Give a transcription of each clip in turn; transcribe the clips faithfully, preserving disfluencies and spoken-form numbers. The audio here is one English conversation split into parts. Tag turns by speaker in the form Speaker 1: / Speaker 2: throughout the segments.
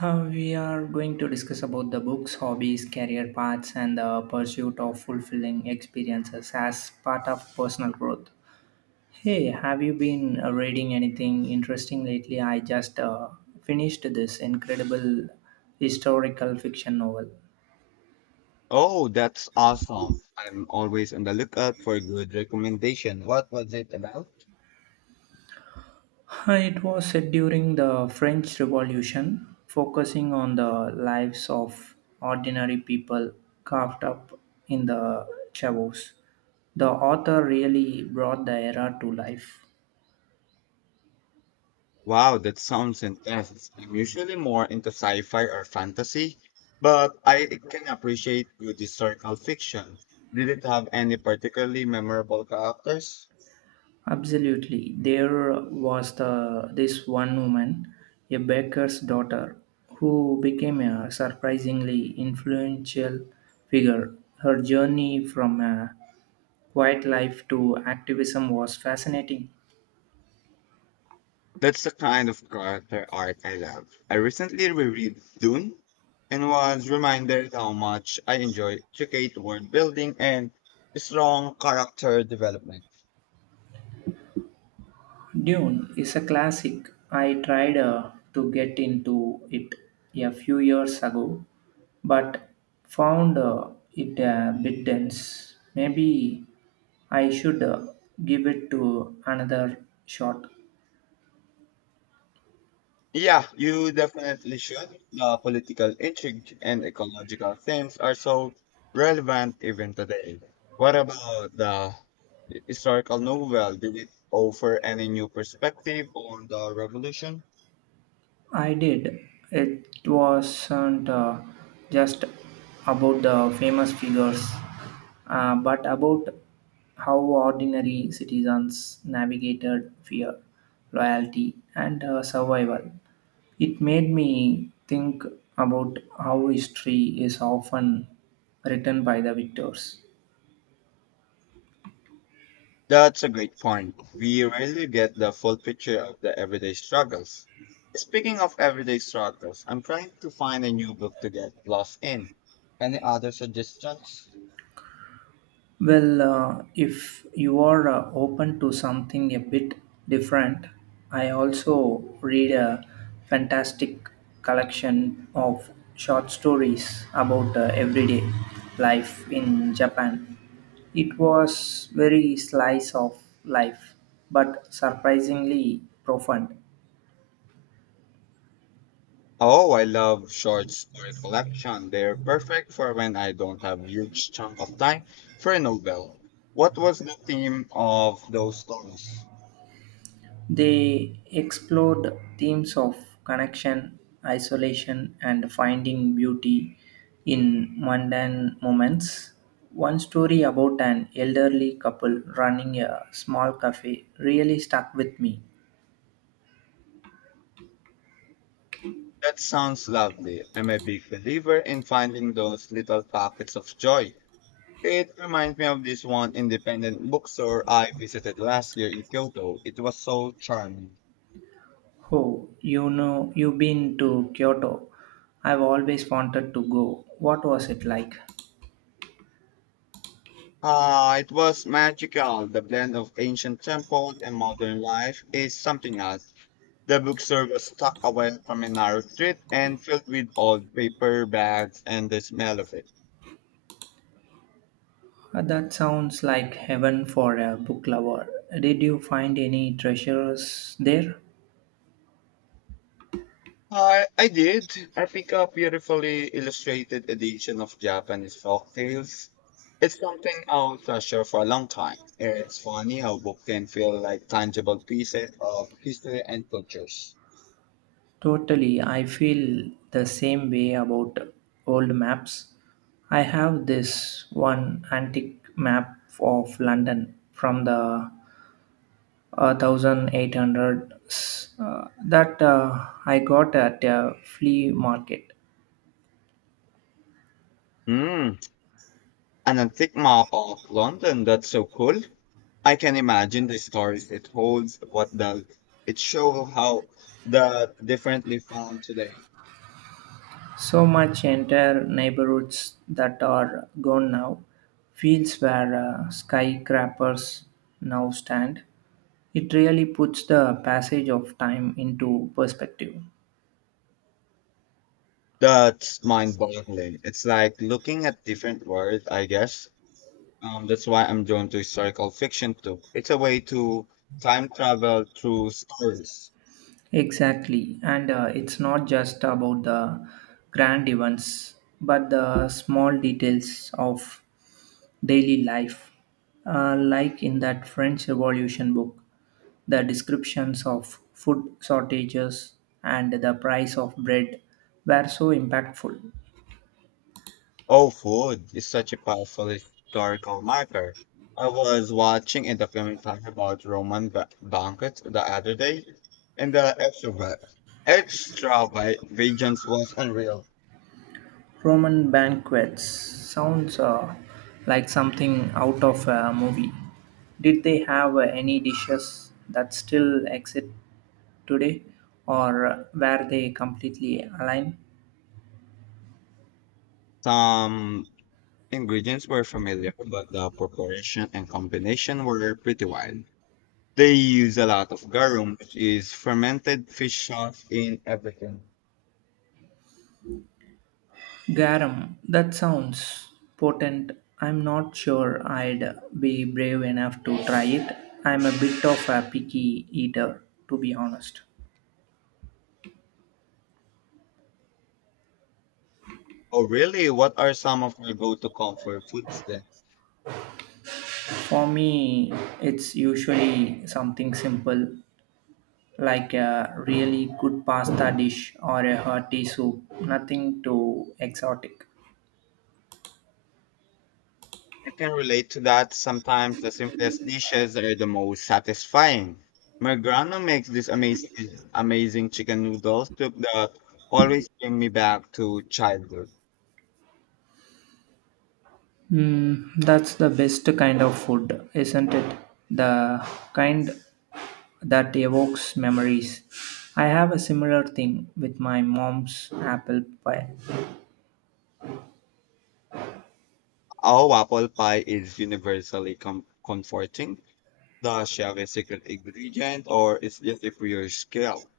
Speaker 1: Uh, we are going to discuss about the books, hobbies, career paths, and the pursuit of fulfilling experiences as part of personal growth. Hey, have you been uh, reading anything interesting lately? I just uh, finished this incredible historical fiction novel.
Speaker 2: Oh, that's awesome. I'm always on the lookout for a good recommendation. What was it about?
Speaker 1: Uh, It was set during the French Revolution, focusing on the lives of ordinary people carved up in the chavos. The author really brought the era to life.
Speaker 2: Wow, that sounds intense. I'm usually more into sci-fi or fantasy, but I can appreciate good historical fiction. Did it have any particularly memorable characters?
Speaker 1: Absolutely. There was the this one woman, a baker's daughter, who became a surprisingly influential figure. Her journey from a quiet life to activism was fascinating.
Speaker 2: That's the kind of character arc I love. I recently reread Dune and was reminded how much I enjoy intricate world building and strong character development.
Speaker 1: Dune is a classic. I tried uh, to get into it a few years ago, but found uh, it a bit dense. Maybe I should uh, give it to another shot.
Speaker 2: Yeah, you definitely should. The political intrigue and ecological themes are so relevant even today. What about the historical novel? Did it offer any new perspective on the revolution?
Speaker 1: I did. It wasn't uh, just about the famous figures, uh, but about how ordinary citizens navigated fear, loyalty, and uh, survival. It made me think about how history is often written by the victors.
Speaker 2: That's a great point. We rarely get the full picture of the everyday struggles. Speaking of everyday struggles, I'm trying to find a new book to get lost in. Any other suggestions?
Speaker 1: Well, uh, if you are uh, open to something a bit different, I also read a fantastic collection of short stories about uh, everyday life in Japan. It was very slice of life, but surprisingly profound.
Speaker 2: Oh, I love short story collection. They're perfect for when I don't have huge chunk of time for a novel. What was the theme of those stories?
Speaker 1: They explored themes of connection, isolation, and finding beauty in mundane moments. One story about an elderly couple running a small cafe really stuck with me.
Speaker 2: That sounds lovely. I'm a big believer in finding those little pockets of joy. It reminds me of this one independent bookstore I visited last year in Kyoto. It was so charming.
Speaker 1: Oh, you know, you've been to Kyoto. I've always wanted to go. What was it like?
Speaker 2: Ah, it was magical. The blend of ancient temples and modern life is something else. The bookstore was tucked away from a narrow street and filled with old paper bags and the smell of it.
Speaker 1: Uh, That sounds like heaven for a book lover. Did you find any treasures there?
Speaker 2: I, I did. I picked up beautifully illustrated edition of Japanese folk tales. It's something I'll treasure for a long time. It's funny how books can feel like tangible pieces of history and cultures.
Speaker 1: Totally, I feel the same way about old maps. I have this one antique map of London from the uh, eighteen hundreds uh, that uh, I got at a flea market.
Speaker 2: Hmm. An antique map of London. That's so cool. I can imagine the stories it holds, what the it show how the differently found today.
Speaker 1: So much entire neighborhoods that are gone now. Fields where uh, skyscrapers now stand. It really puts the passage of time into perspective.
Speaker 2: That's mind boggling. It's like looking at different worlds, I guess. Um, that's why I'm drawn to historical fiction too. It's a way to time travel through stories.
Speaker 1: Exactly. And uh, it's not just about the grand events, but the small details of daily life, uh, like in that French Revolution book. The descriptions of food shortages and the price of bread were so impactful.
Speaker 2: Oh, food is such a powerful historical marker. I was watching a documentary about Roman ba- banquets the other day, and the extra extravagance was unreal.
Speaker 1: Roman banquets sounds uh, like something out of a movie. Did they have uh, any dishes that still exist today, or were they completely aligned?
Speaker 2: Some ingredients were familiar, but the preparation and combination were pretty wild. They use a lot of garum, which is fermented fish sauce in everything.
Speaker 1: Garum, that sounds potent. I'm not sure I'd be brave enough to try it. I'm a bit of a picky eater, to be honest.
Speaker 2: Oh, really? What are some of your go-to comfort foods then?
Speaker 1: For me, it's usually something simple like a really good pasta dish or a hearty soup, nothing too exotic.
Speaker 2: I can relate to that. Sometimes the simplest dishes are the most satisfying. My grandma makes this amazing, amazing chicken noodle soup that always bring me back to childhood.
Speaker 1: Mm, that's the best kind of food, isn't it? The kind that evokes memories. I have a similar thing with my mom's apple pie.
Speaker 2: Our apple pie is universally com- comforting. Does she have a secret ingredient, or is just a pure skill?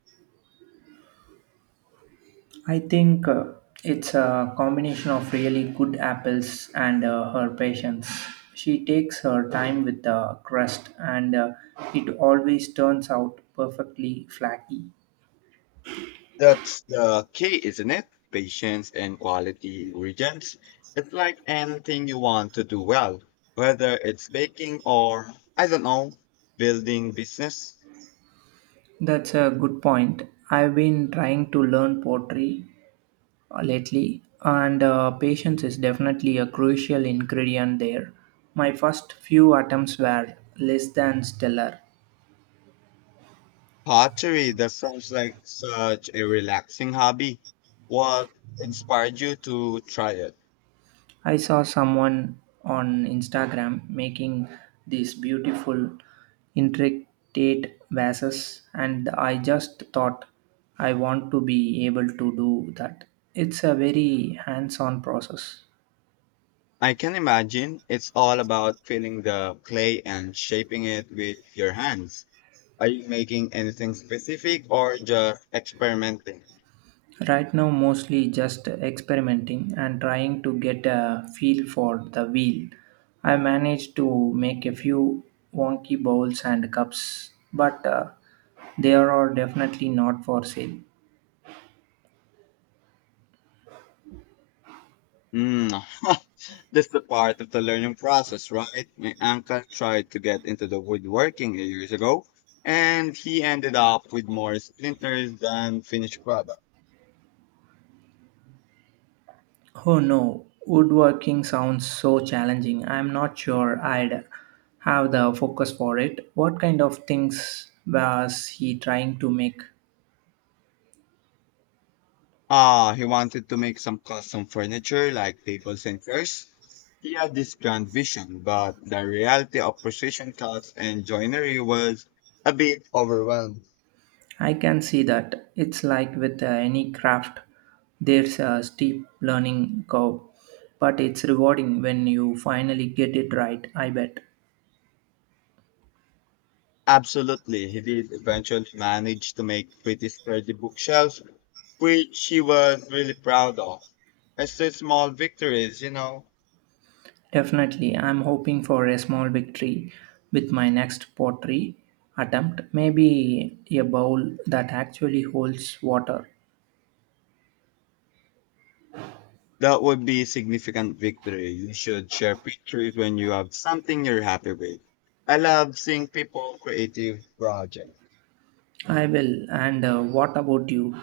Speaker 1: I think uh, it's a combination of really good apples and uh, her patience. She takes her time with the crust and uh, it always turns out perfectly flaky.
Speaker 2: That's the key, isn't it? Patience and quality ingredients. It's like anything you want to do well, whether it's baking or, I don't know, building business.
Speaker 1: That's a good point. I've been trying to learn pottery uh, lately, and uh, patience is definitely a crucial ingredient there. My first few attempts were less than stellar.
Speaker 2: Pottery, that sounds like such a relaxing hobby. What inspired you to try it?
Speaker 1: I saw someone on Instagram making these beautiful, intricate vases, and I just thought I want to be able to do that. It's a very hands on process.
Speaker 2: I can imagine it's all about feeling the clay and shaping it with your hands. Are you making anything specific or just experimenting?
Speaker 1: Right now, mostly just experimenting and trying to get a feel for the wheel. I managed to make a few wonky bowls and cups, but uh, they are definitely not for sale.
Speaker 2: Mm. That's the part of the learning process, right? My uncle tried to get into the woodworking years ago, and he ended up with more splinters than finished product.
Speaker 1: Oh no, woodworking sounds so challenging. I'm not sure I'd have the focus for it. What kind of things was he trying to make?
Speaker 2: Ah, he wanted to make some custom furniture like tables and chairs. He had this grand vision, but the reality of precision cuts and joinery was a bit overwhelmed.
Speaker 1: I can see that. It's like with uh, any craft, there's a steep learning curve, but it's rewarding when you finally get it right, I bet.
Speaker 2: Absolutely, he did eventually manage to make pretty sturdy bookshelves which she was really proud of. It's the small victories, you know.
Speaker 1: Definitely, I'm hoping for a small victory with my next pottery attempt, maybe a bowl that actually holds water.
Speaker 2: That would be a significant victory. You should share pictures when you have something you're happy with. I love seeing people creative projects.
Speaker 1: I will. And uh, what about you?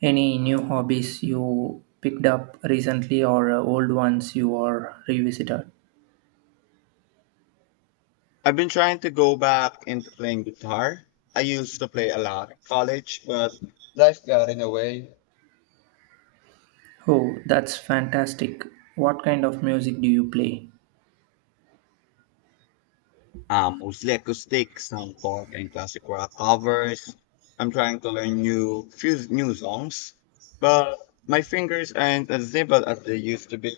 Speaker 1: Any new hobbies you picked up recently or uh, old ones you are revisited?
Speaker 2: I've been trying to go back into playing guitar. I used to play a lot in college, but life got in the way.
Speaker 1: Oh, that's fantastic. What kind of music do you play?
Speaker 2: Um, mostly acoustic, some folk and classic rock covers. I'm trying to learn new few new songs, but my fingers aren't as nimble as they used to be.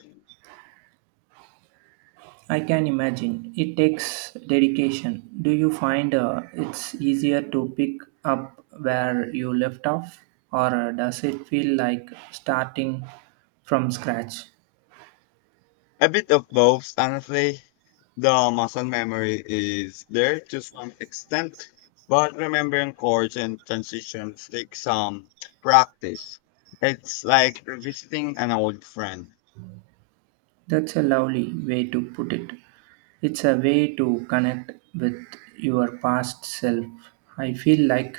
Speaker 1: I can imagine. It takes dedication. Do you find uh, it's easier to pick up where you left off, or uh, does it feel like starting from scratch?
Speaker 2: A bit of both, honestly. The muscle memory is there to some extent, but remembering chords and transitions takes some practice. It's like revisiting an old friend.
Speaker 1: That's a lovely way to put it. It's a way to connect with your past self. I feel like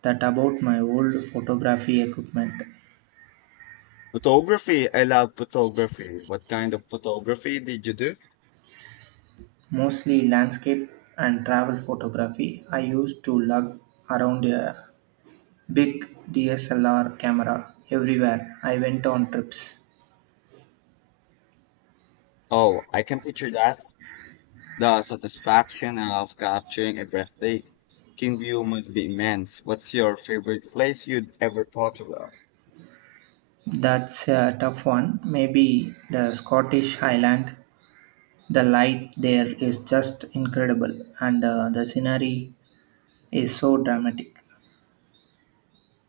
Speaker 1: that about my old photography equipment.
Speaker 2: Photography. I love photography. What kind of photography did you do?
Speaker 1: Mostly landscape and travel photography. I used to lug around a big D S L R camera everywhere I went on trips.
Speaker 2: Oh, I can picture that. The satisfaction of capturing a breathtaking view must be immense. What's your favorite place you'd ever thought about?
Speaker 1: That's a tough one. Maybe the Scottish Highland. The light there is just incredible, and uh, the scenery is so dramatic.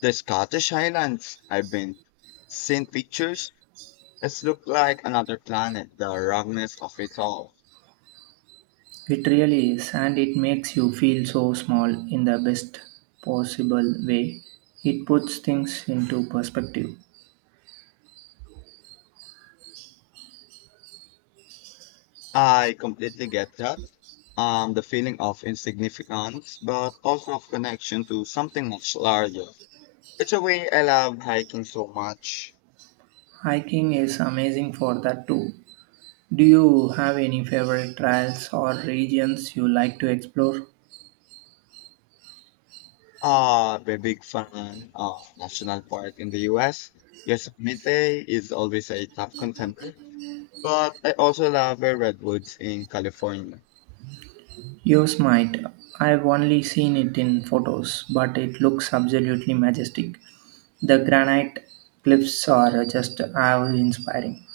Speaker 2: The Scottish Highlands. I've been seen pictures. It's looked like another planet, the roughness of it all.
Speaker 1: It really is, and it makes you feel so small in the best possible way. It puts things into perspective.
Speaker 2: I completely get that. Um, the feeling of insignificance, but also of connection to something much larger. It's a way I love hiking so much.
Speaker 1: Hiking is amazing for that too. Do you have any favorite trails or regions you like to explore?
Speaker 2: Uh, I'm a big fan of national park in the U S. Yosemite is always a top contender, but I also love the redwoods in California.
Speaker 1: Yosemite. I've only seen it in photos, but it looks absolutely majestic. The granite cliffs are just awe inspiring.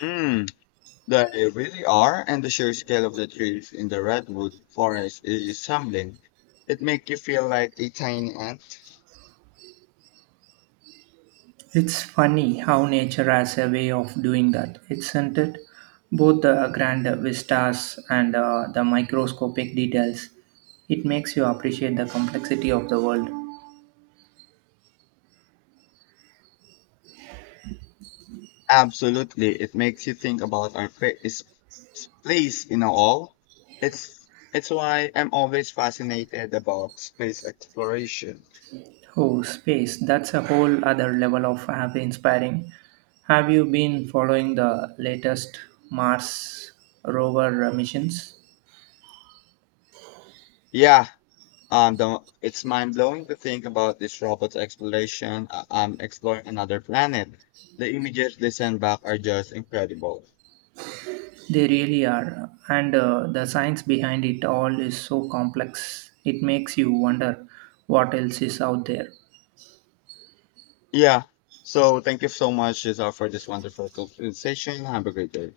Speaker 2: Mm, they really are, and the sheer scale of the trees in the redwood forest is humbling. It makes you feel like a tiny ant.
Speaker 1: It's funny how nature has a way of doing that, isn't it? Both the grand vistas and uh, the microscopic details. It makes you appreciate the complexity of the world.
Speaker 2: Absolutely, it makes you think about our pla- is- s- place in all. It's it's why I'm always fascinated about space exploration.
Speaker 1: Oh, space. That's a whole other level of have inspiring. Have you been following the latest Mars rover uh, missions?
Speaker 2: Yeah, Um, the, it's mind blowing to think about this robot's exploration, uh, um, exploring another planet. The images they send back are just incredible.
Speaker 1: They really are. And uh, the science behind it all is so complex. It makes you wonder what else is out there.
Speaker 2: Yeah. So thank you so much, Giselle, for this wonderful conversation. Have a great day.